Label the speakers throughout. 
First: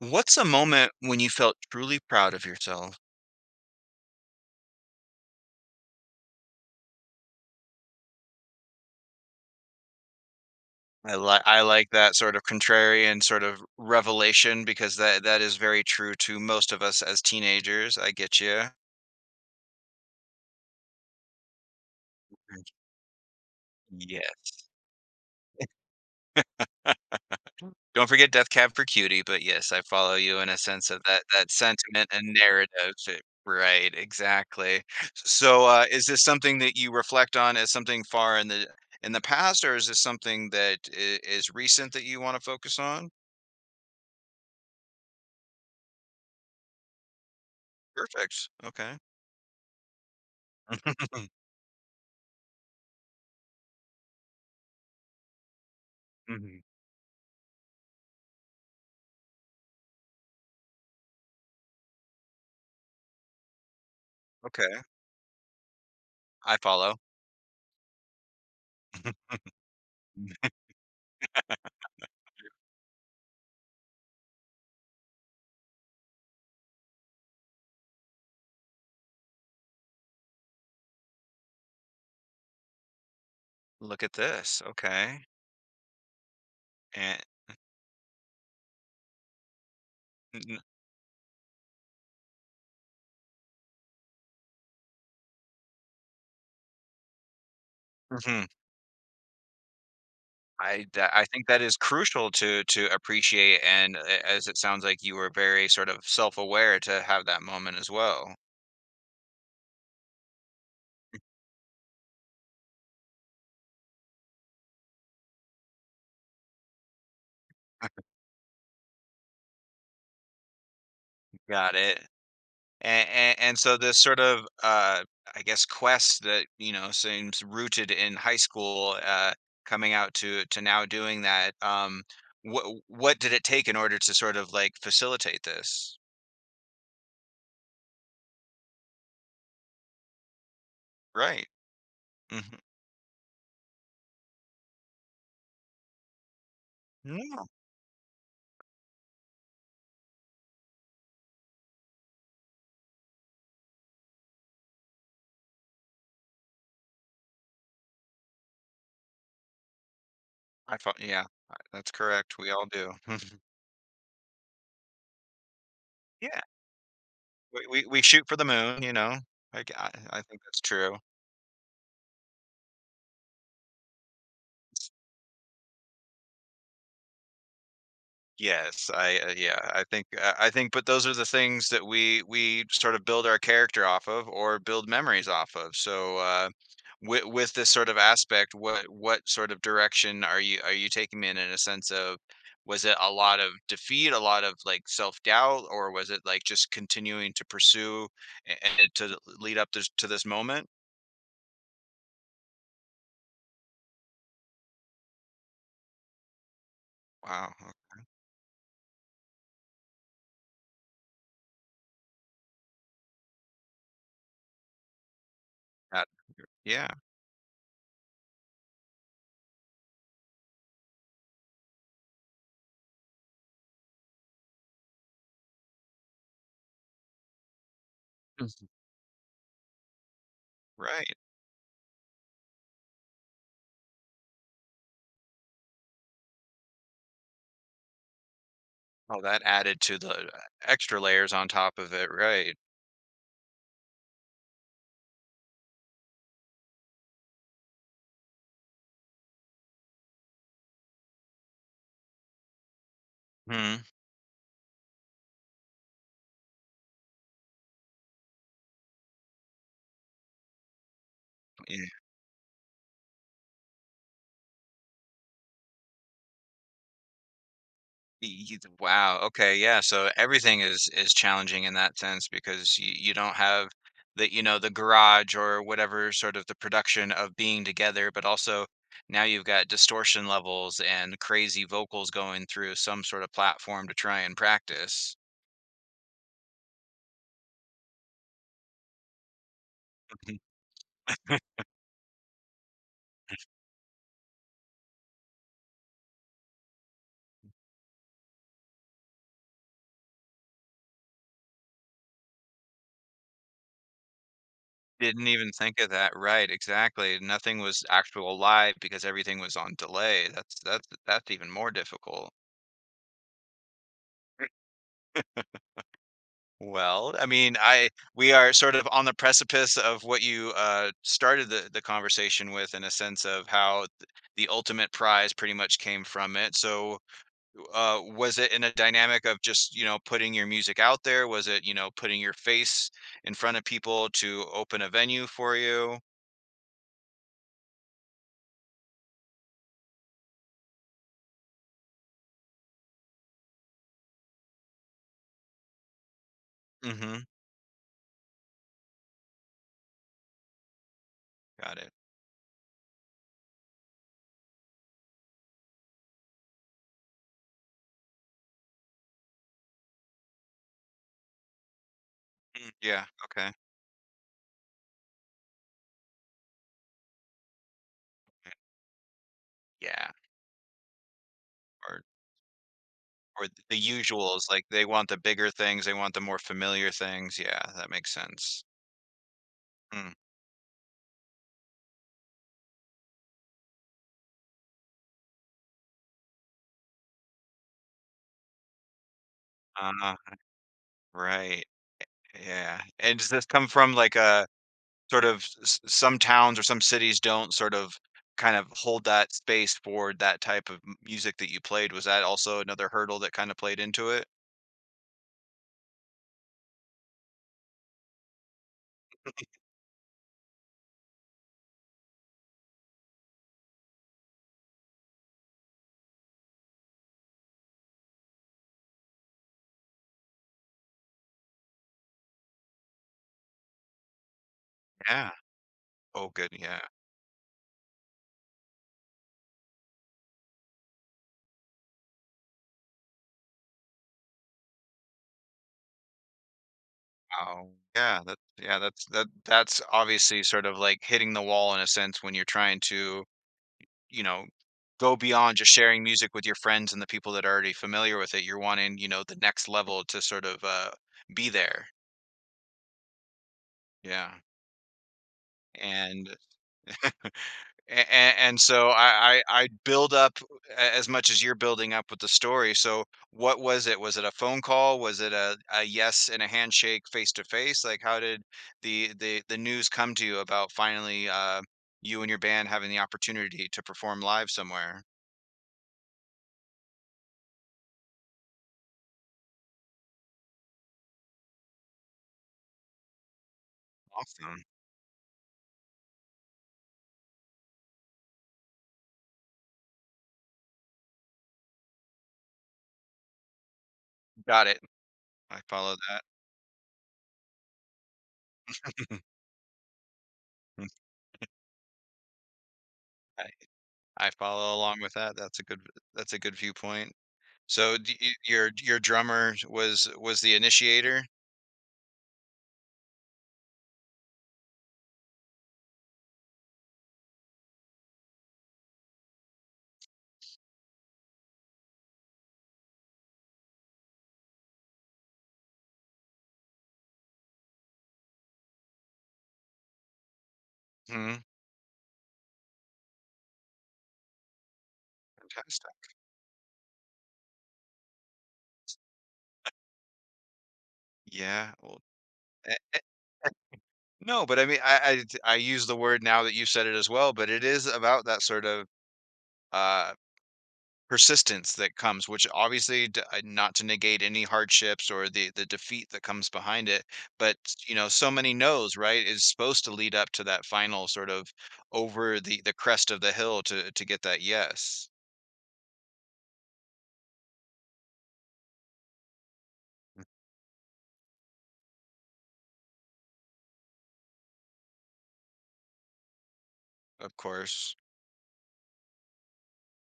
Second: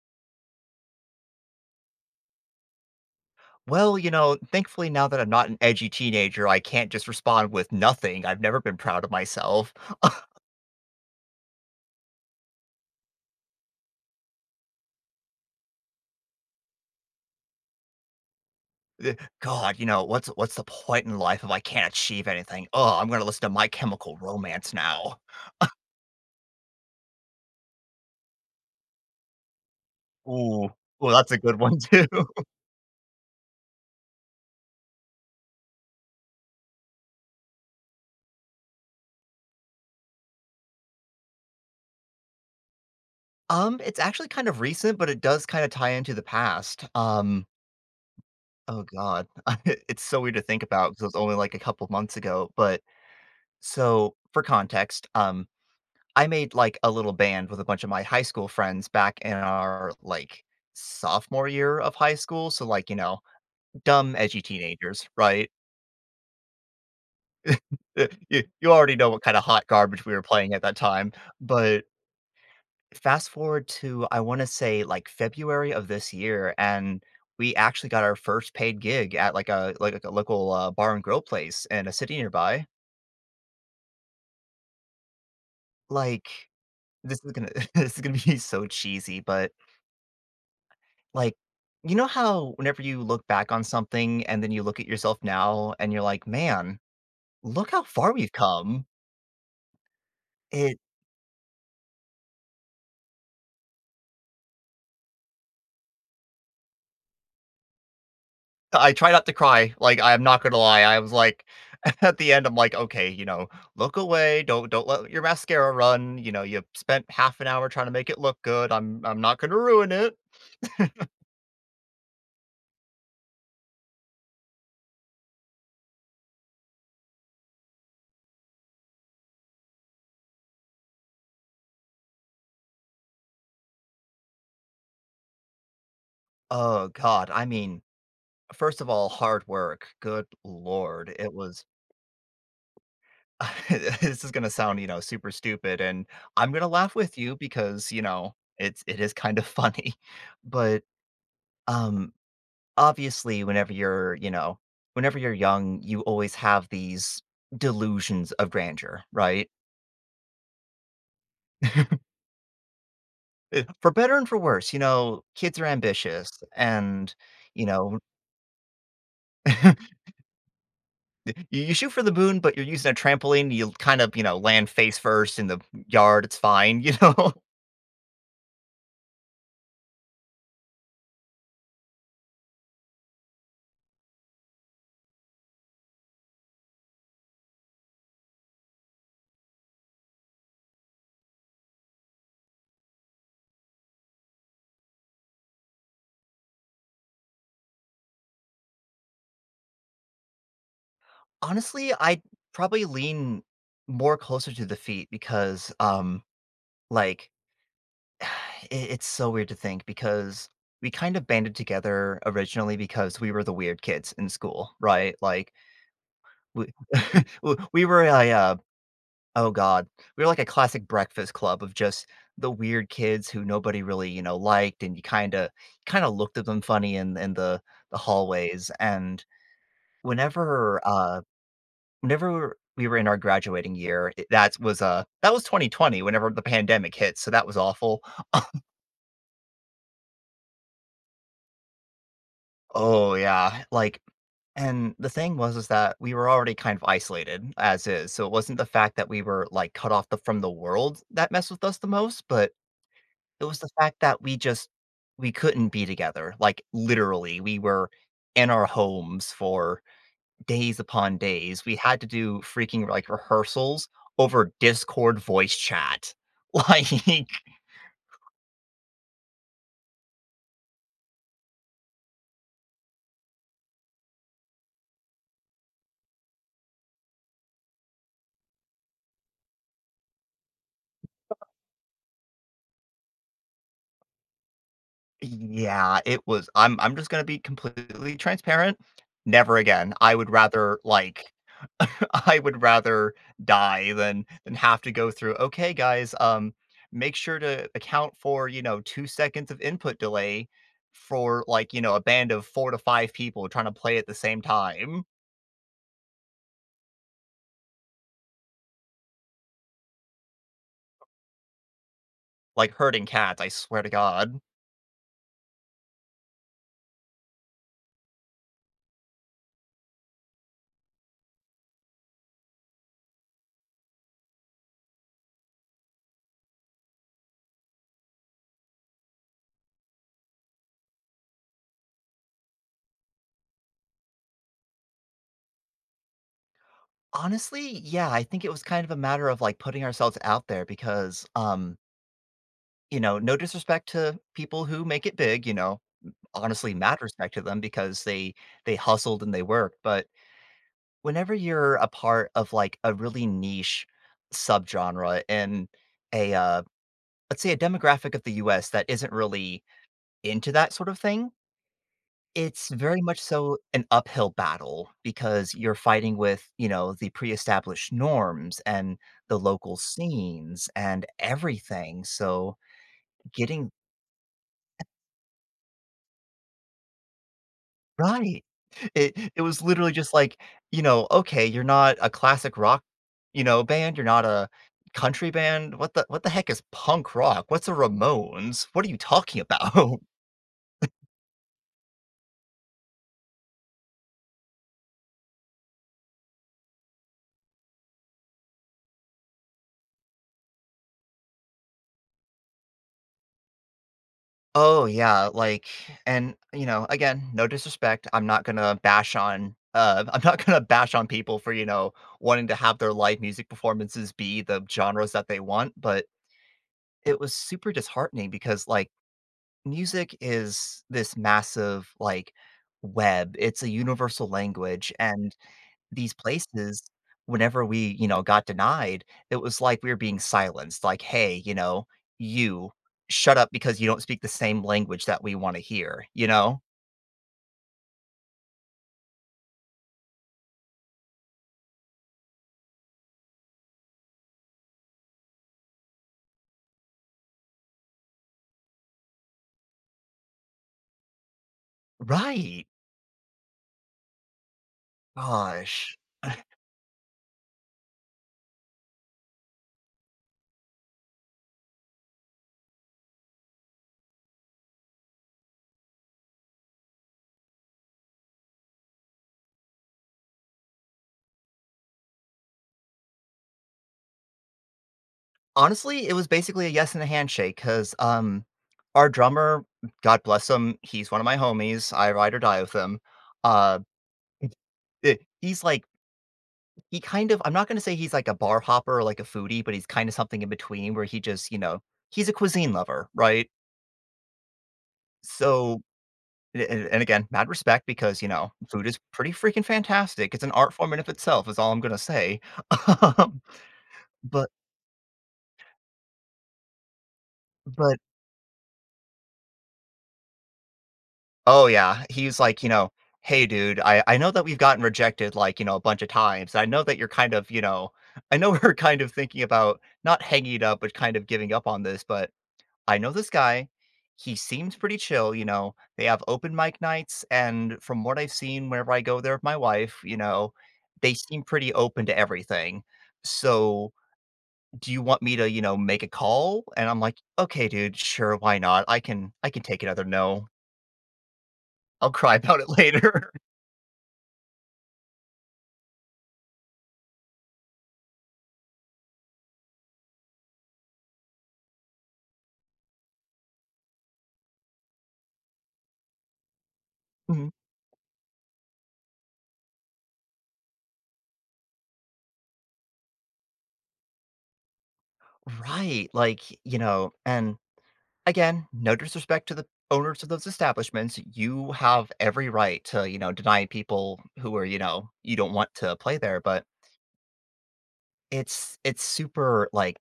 Speaker 1: What's a moment when you felt truly proud of yourself?
Speaker 2: Well, you know, thankfully, now that I'm not an edgy teenager, I can't just respond with nothing. I've never been proud of myself.
Speaker 1: I like that sort of contrarian sort of revelation because that is very true to most of us as teenagers. I get you.
Speaker 2: Th God, you know, what's the point in life if I can't achieve anything? Oh, I'm gonna listen to My Chemical
Speaker 1: Yes.
Speaker 2: Romance now.
Speaker 1: Don't forget Death Cab for Cutie, but yes, I follow you in a
Speaker 2: Ooh.
Speaker 1: sense of
Speaker 2: Well,
Speaker 1: that
Speaker 2: that's a
Speaker 1: that
Speaker 2: good one too.
Speaker 1: sentiment and narrative. Right, exactly. So, is this something that you reflect on as something far in the past, or is this something that is recent that you want to focus on?
Speaker 2: It's actually kind of recent, but it does kinda tie into the past.
Speaker 1: Perfect.
Speaker 2: Oh
Speaker 1: Okay.
Speaker 2: god, it's so weird to think about because it was only, like, a couple months ago, but so, for context, I made,
Speaker 1: Mhm.
Speaker 2: like, a little band with a bunch of my high school friends back in our, like, sophomore year of high school, so, like, you know, dumb, edgy
Speaker 1: Okay,
Speaker 2: teenagers, right?
Speaker 1: I follow.
Speaker 2: You already know what kinda hot garbage we were
Speaker 1: Mm.
Speaker 2: playing at that time, but fast forward to, I wanna say, like, February of this year, and we actually got our first paid gig at, like, a local, bar and grill place in a city nearby.
Speaker 1: Look at this, okay,
Speaker 2: Like,
Speaker 1: and
Speaker 2: this is gonna this is gonna be so cheesy, but
Speaker 1: n
Speaker 2: like, you know how whenever you look back on something and then you look at yourself now and you're like, "Man, look how far we've
Speaker 1: mhm,
Speaker 2: come." It
Speaker 1: I think that is crucial to appreciate and a as it sounds like you were very sort of self-aware to have that moment as well.
Speaker 2: I try not to cry, like, I am not gonna lie, I was like at the end, I'm like, "Okay, you know, look away, don't let your mascara run, you know, you spent half an hour trying to make it look good, I'm not gonna ruin it."
Speaker 1: Got it. And a and so this sort of, I guess, quest that, you know, seems rooted in high school, coming out to now doing that, what did it take in order to sort of, like, facilitate this?
Speaker 2: Oh god, I mean, first of all, hard work, good lord, it
Speaker 1: Right.
Speaker 2: was
Speaker 1: Mhm.
Speaker 2: this is gonna sound, you know, super stupid, and I'm gonna laugh with you
Speaker 1: No.
Speaker 2: because, you know, it is kind of funny. But, um, obviously, whenever you're, you know, whenever you're young, you always have these delusions of grandeur, right?
Speaker 1: I thought yeah, I that's correct, we all do.
Speaker 2: For better and for worse, you know, kids are ambitious
Speaker 1: Yeah,
Speaker 2: and, you
Speaker 1: we we
Speaker 2: know,
Speaker 1: we shoot for the moon, you know? I g I think that's true.
Speaker 2: you shoot for the moon, but you're using a trampoline, you kind of, you know, land face first in the yard, it's fine, you know?
Speaker 1: Yes, I, yeah, I think but those are the things that we sort of build our character off of or build memories off of, so, with this sort of aspect, what sort of direction are you taking me in a sense of was it a lot of defeat, a lot of, like, self-doubt, or was it, like, just continuing to pursue a and to lead up this to this moment?
Speaker 2: Honestly, I'd probably lean more closer to the feet because, like,
Speaker 1: Wow, o
Speaker 2: it's so weird to think because we kind of banded together originally because we were the weird kids in school, right? Like,
Speaker 1: that
Speaker 2: we
Speaker 1: yeah.
Speaker 2: w we were a, oh god, we were like a classic breakfast club of just the weird kids who nobody really, you know, liked, and you kinda looked at them funny in in the
Speaker 1: Mhm,
Speaker 2: hallways, and whenever,
Speaker 1: right.
Speaker 2: uh whenever we were in our graduating year, it that was 2020 whenever the pandemic hit, so that was awful.
Speaker 1: Oh, that added to the extra layers on top of it, right.
Speaker 2: Oh, yeah, like and the thing was is that we were already kind of isolated as is, so it wasn't the fact that we were, like, cut off the from the world that messed with us the most, but it was the
Speaker 1: Mhm.
Speaker 2: fact that we just we couldn't be together, like, literally, we were in our homes for days upon days. We
Speaker 1: Yeah,
Speaker 2: had to do freaking, like, rehearsals over Discord voice chat. Like,
Speaker 1: y y wow, okay, yeah, so everything is challenging in that sense because you don't have the you know, the garage or whatever sort of the production of being together, but also now you've got distortion levels and crazy vocals going through some sort of platform to try and practice.
Speaker 2: yeah, it was I'm just gonna be completely transparent, never again. I would rather, like I would rather die than have to go through, "Okay, guys, make sure to account for, you know, 2 seconds of input delay for, like, you know, a band of 4 to 5 people trying to play at the same time."
Speaker 1: Didn't even think of that, right, exactly, nothing was actual live because everything was on delay, that's even more difficult.
Speaker 2: Like herding cats, I swear to God.
Speaker 1: Well, I mean, I we are sort of on the precipice of what you, started the conversation with in a sense of how th the ultimate prize pretty much came from it, so, was it in a dynamic of just, you know, putting your music out there? Was it, you know, putting your face in front of people to open a venue for you?
Speaker 2: Honestly, yeah, I think it was kind of a matter of, like, putting ourselves out there because, you know, no disrespect to people who make it big, you know, honestly, mad
Speaker 1: Mhm,
Speaker 2: respect to them because they hustled and they worked, but whenever you're
Speaker 1: got
Speaker 2: a
Speaker 1: it.
Speaker 2: part of, like, a really niche subgenre in a, let's say a demographic of the US that isn't really into that sort of thing. It's
Speaker 1: Mm,
Speaker 2: very
Speaker 1: yeah,
Speaker 2: much
Speaker 1: okay.
Speaker 2: so an uphill battle because you're fighting with, you know, the pre-established norms and the local
Speaker 1: Yeah,
Speaker 2: scenes and
Speaker 1: or
Speaker 2: everything, so getting
Speaker 1: the usuals, like, they want the bigger things, they want the more familiar things, yeah, that makes
Speaker 2: right.
Speaker 1: sense.
Speaker 2: It was literally
Speaker 1: Mm,
Speaker 2: just like, you know, okay, you're not a classic rock, you know, band, you're not a country band, what the heck is punk rock? What's a Ramones? What are you talking about?
Speaker 1: uh-huh, right, yeah, and does this come from, like, a sort of s some towns or some cities don't sort of kind of hold that space for that type of m music that you played, was that also another hurdle that kinda played into it?
Speaker 2: Oh, yeah, like and, you know, again, no disrespect, I'm not gonna bash on, I'm not gonna bash on people for, you know, wanting to have their live music performances be the genres that they want, but it was super disheartening because, like, music is this massive, like, web. It's a universal language,
Speaker 1: Yeah,
Speaker 2: and these
Speaker 1: oh, good, yeah.
Speaker 2: places, whenever we, you know, got denied, it was like we were being silenced, like, "Hey, you know, you shut up because you don't speak the same language that we wanna hear," you know?
Speaker 1: Oh, yeah, that yeah, that's that's obviously sort of, like, hitting the wall in a sense when you're trying to you know, go beyond just sharing music with your friends and the people that are already familiar with it. You're wanting, you know, the next level to sort of be there.
Speaker 2: Right.
Speaker 1: Yeah.
Speaker 2: Gosh.
Speaker 1: And and so I build up as much as you're building up with the story. So what was it? Was it a phone call? Was it a yes and a handshake face to face? Like how did the news come to you about finally you and your band having the opportunity to perform live somewhere?
Speaker 2: Honestly, it was basically a yes and a handshake because, our drummer, God bless him, he's one of my homies, I ride or die with him, uh,
Speaker 1: Awesome,
Speaker 2: eh, he's like he kind of I'm not gonna say he's like a bar hopper or like a foodie, but he's kinda something in between where he just, you know he's a cuisine lover, right?
Speaker 1: got it. I
Speaker 2: So,
Speaker 1: follow
Speaker 2: a and again, mad respect because, you know, food is
Speaker 1: that.
Speaker 2: pretty freaking fantastic. It's an art
Speaker 1: Mm,
Speaker 2: form in of itself is all I'm gonna say. Um,
Speaker 1: I I
Speaker 2: but
Speaker 1: follow along with that, that's a good viewpoint. So,
Speaker 2: but
Speaker 1: do your drummer was the initiator?
Speaker 2: oh, yeah, he's like, you know, "Hey, dude, I know that we've gotten rejected, like, you know, a bunch of times. I know that you're kind of, you know I know we're kind of thinking about not hanging it up, but kind of giving up on this, but I know this guy. He seems pretty chill, you know, they have open mic nights, and from what I've seen whenever I go there with my wife, you know, they
Speaker 1: Mhm,
Speaker 2: seem pretty open to everything. So, do you want me to, you know, make a
Speaker 1: fantastic.
Speaker 2: call?" And I'm like, "Okay, dude, sure, why not? I can take another no.
Speaker 1: Yeah, well,
Speaker 2: I'll cry about it
Speaker 1: eh eh
Speaker 2: later."
Speaker 1: no, but I mean, I use the word now that you said it as well, but it is about that sort of, uh persistence that comes, which obviously not to negate any hardships or the defeat that comes behind it,
Speaker 2: Mhm.
Speaker 1: but you know, so many no's, right, is supposed to lead up to that final sort of over the crest of the hill to get that yes.
Speaker 2: Right, like, you know, and again, no disrespect to the owners of those establishments. You have every right to, you know, deny people who are, you know, you don't want to play there, but
Speaker 1: Of course,
Speaker 2: it's super, like,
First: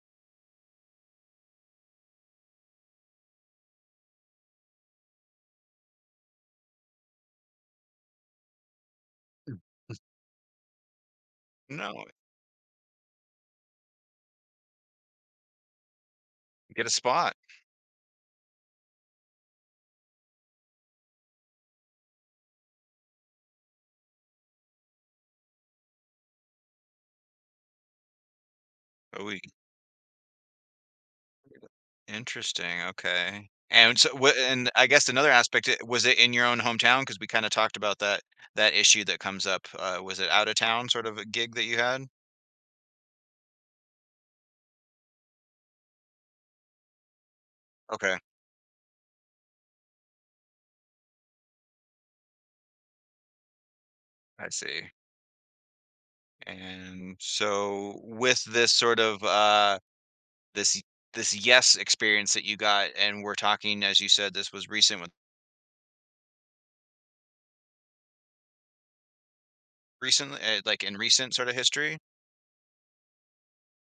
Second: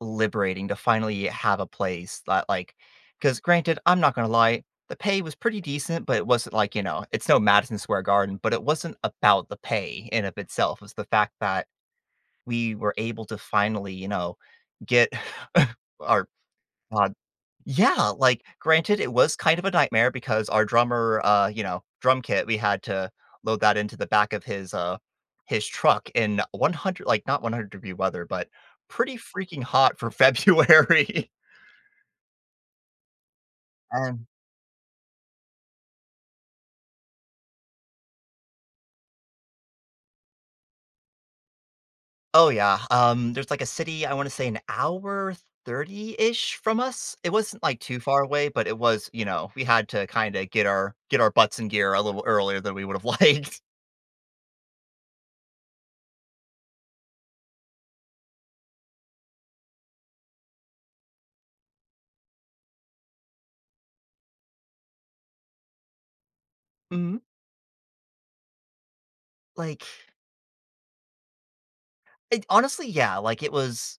Speaker 2: liberating to finally have a place that, like, because granted, I'm not gonna lie, the pay was pretty decent, but it wasn't like, you know, it's no Madison Square Garden, but it wasn't about the pay in of itself. It's the fact that
Speaker 1: no,
Speaker 2: we were able to finally, you know, get our
Speaker 1: get a
Speaker 2: uh,
Speaker 1: spot.
Speaker 2: yeah, like, granted, it was kind of a nightmare because our drummer, you know, drum kit, we had to load that into the back of his truck in 100 like, not 100-degree weather, but pretty
Speaker 1: Oh, we
Speaker 2: freaking hot for February.
Speaker 1: interesting. Okay. And so,
Speaker 2: And
Speaker 1: and I guess another aspect was it in your own hometown? Because we kind of talked about that issue that comes up. Was it out of town sort of a gig that you had?
Speaker 2: oh, yeah, there's, like, a city, I wanna say an hour 30-ish from us? It wasn't, like, too
Speaker 1: Okay,
Speaker 2: far away, but it was, you know, we had to kinda get our butts in gear a little earlier than we would've liked.
Speaker 1: I see. And so with this sort of this this yes experience that you got and we're talking as you said this was recent with
Speaker 2: Mhm. Like,
Speaker 1: recently like in recent sort of history.
Speaker 2: it honestly, yeah, like, it was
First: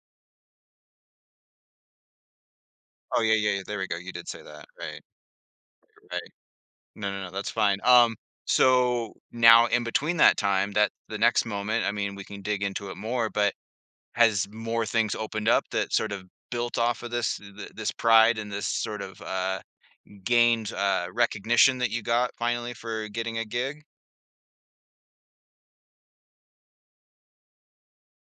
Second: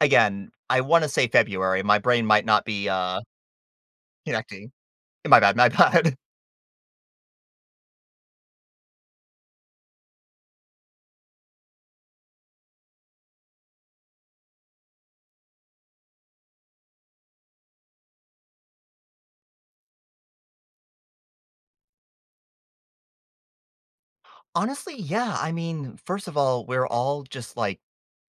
Speaker 2: again, I wanna say February, my brain might not be,
Speaker 1: Oh yeah, yeah, yeah, there we go. You did say that.
Speaker 2: connecting.
Speaker 1: Right.
Speaker 2: My bad, my bad.
Speaker 1: Right. No, no, no, that's fine. So now in between that time, that the next moment, I mean, we can dig into it more, but has more things opened up that sort of built off of this this pride and this sort of gained recognition that you got finally for getting a gig?
Speaker 2: Honestly, yeah, I mean, first of all, we're all just, like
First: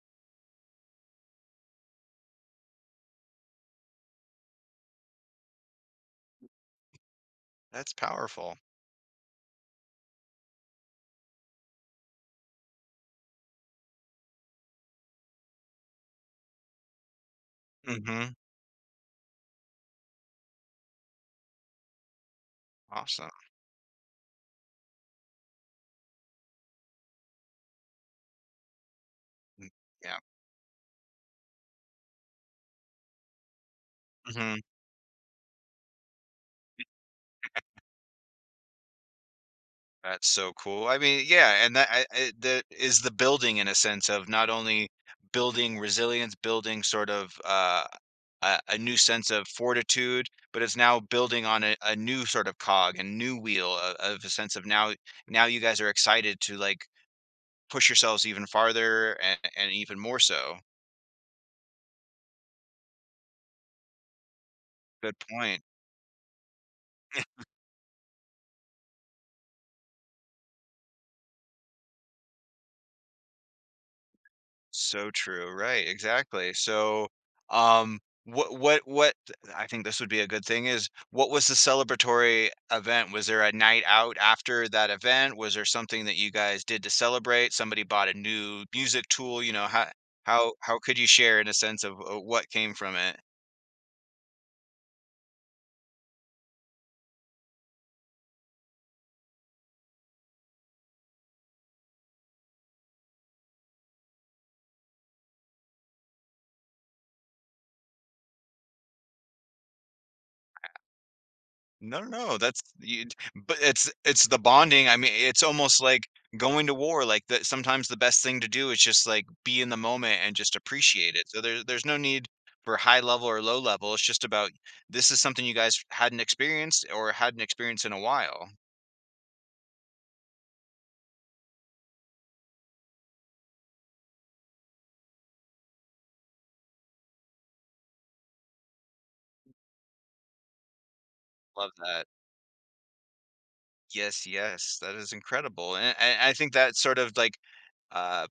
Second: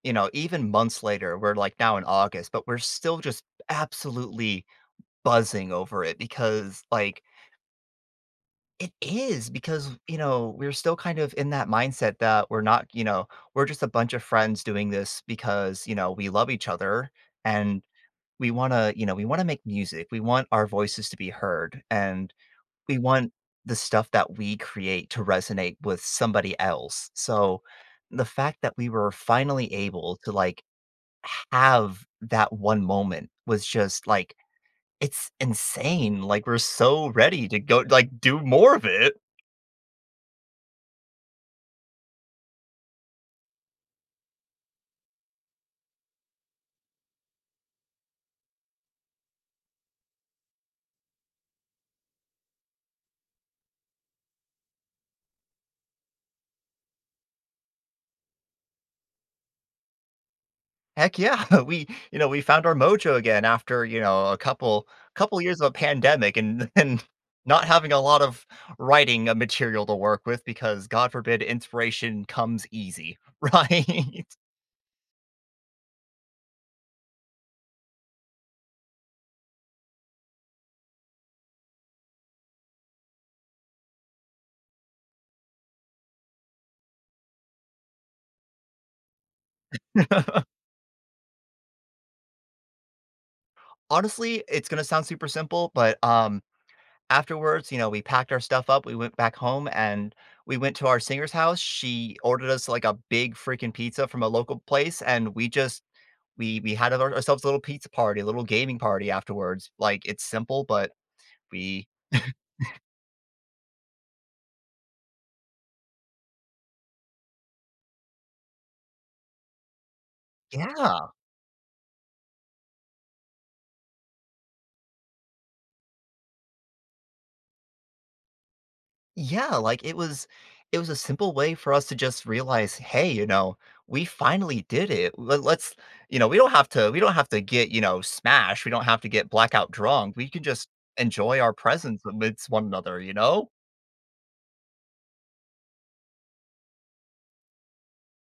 Speaker 2: you know, even months later, we're, like, now in August, but we're still just absolutely buzzing over it because, like
Speaker 1: That's powerful.
Speaker 2: it is because, you know, we're still kind of in that mindset that we're not you know, we're just a bunch of friends doing this because, you know, we love each other and
Speaker 1: Mhm.
Speaker 2: we wanna you know, we wanna make music, we want our voices to be heard, and we
Speaker 1: Awesome.
Speaker 2: want the stuff that we create to resonate with somebody else. So the fact that we were
Speaker 1: Mm.
Speaker 2: finally able
Speaker 1: Yeah.
Speaker 2: to like have that one moment was just like
Speaker 1: Mhm.
Speaker 2: it's insane. Like we're so ready to go like do more of it.
Speaker 1: That's so cool. I mean, yeah, and that that is the building in a sense of not only building resilience, building sort of a new sense of fortitude, but it's now building on a new sort of cog and new wheel of a sense of now. Now you guys are excited to like push yourselves even farther and even more so.
Speaker 2: Heck yeah. We you know, we found our mojo again after, you know, a couple
Speaker 1: Good
Speaker 2: couple years
Speaker 1: point.
Speaker 2: of a pandemic and and not having a lot of writing material to work with because god forbid inspiration comes easy, right?
Speaker 1: So true. Right. Exactly. So, um, what, I think this would be a good thing is what was the celebratory event? Was there a night out after that event? Was there something that you guys did to celebrate? Somebody bought a new music tool, you know, how could you share in a sense of what came from it?
Speaker 2: Honestly, it's gonna sound super simple, but, afterwards, you know, we packed our stuff up, we went back home, and we went to our singer's house. She ordered us, like, a big freaking pizza from a local place, and we just we had ourselves a little pizza party, a little gaming party afterwards. Like, it's simple, but we
Speaker 1: No, no, no, that's you but it's the bonding, I mean, it's almost like going to war, like, that, sometimes the best thing to do is just, like, be in the moment and just
Speaker 2: yeah.
Speaker 1: appreciate it, so there's no need for high level or low level, it's just about this is something you guys hadn't experienced or hadn't experienced in a while.
Speaker 2: Yeah, like, it was a simple way for us to just realize, "Hey, you know, we finally did it. Let let's" you know, we don't have to get, you know, smashed, we don't have to get blackout drunk, we can just enjoy our
Speaker 1: Love
Speaker 2: presence
Speaker 1: that.
Speaker 2: amidst one another, you know?
Speaker 1: Yes, yes, that is incredible, and I think that sort of, like, uh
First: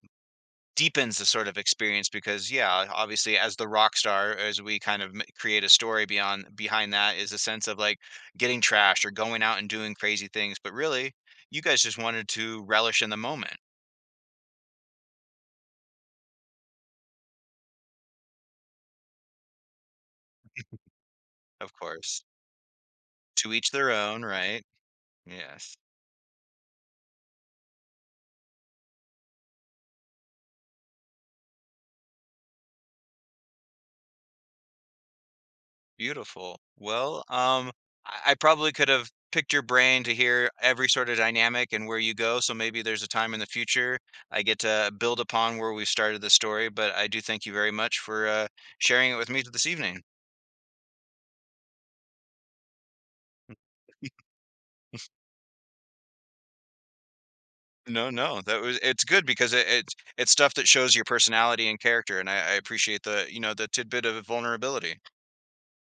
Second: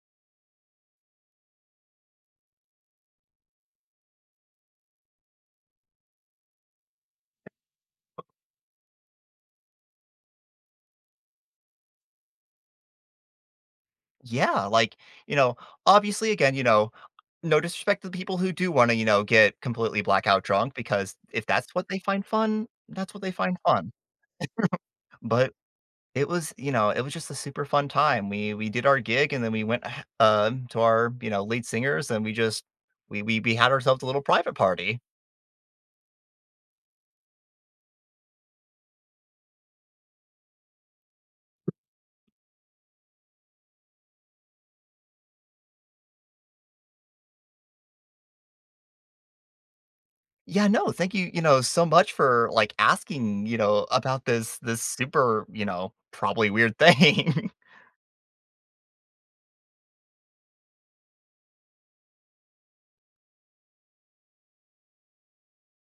Speaker 1: deepens the sort of experience because yeah obviously as the rock star as we kind of create a story beyond behind that is a sense of like getting trashed or going out and doing crazy things but really you guys just wanted to relish in the moment
Speaker 2: Yeah, like, you know, obviously, again, you know, no disrespect to the people who do wanna, you know, get completely blackout drunk because if
Speaker 1: of
Speaker 2: that's what they
Speaker 1: course
Speaker 2: find fun, that's what they
Speaker 1: to
Speaker 2: find
Speaker 1: each their
Speaker 2: fun,
Speaker 1: own right
Speaker 2: but
Speaker 1: yes.
Speaker 2: it was you know, it was just a super fun time. We did our gig and then we went, h to our, you know, lead singers and we just we had ourselves a little private party.
Speaker 1: Beautiful. Well, I probably could have picked your brain to hear every sort of dynamic and where you go. So maybe there's a time in the future I get to build upon where we started the story. But I do thank you very much for sharing it with me this evening.
Speaker 2: Yeah, no, thank you, you know, so much for, like, asking, you know, about this super, you know, probably weird thing.
Speaker 1: No, no, that was it's good because it's stuff that shows your personality and character, and I appreciate the you know the tidbit of vulnerability.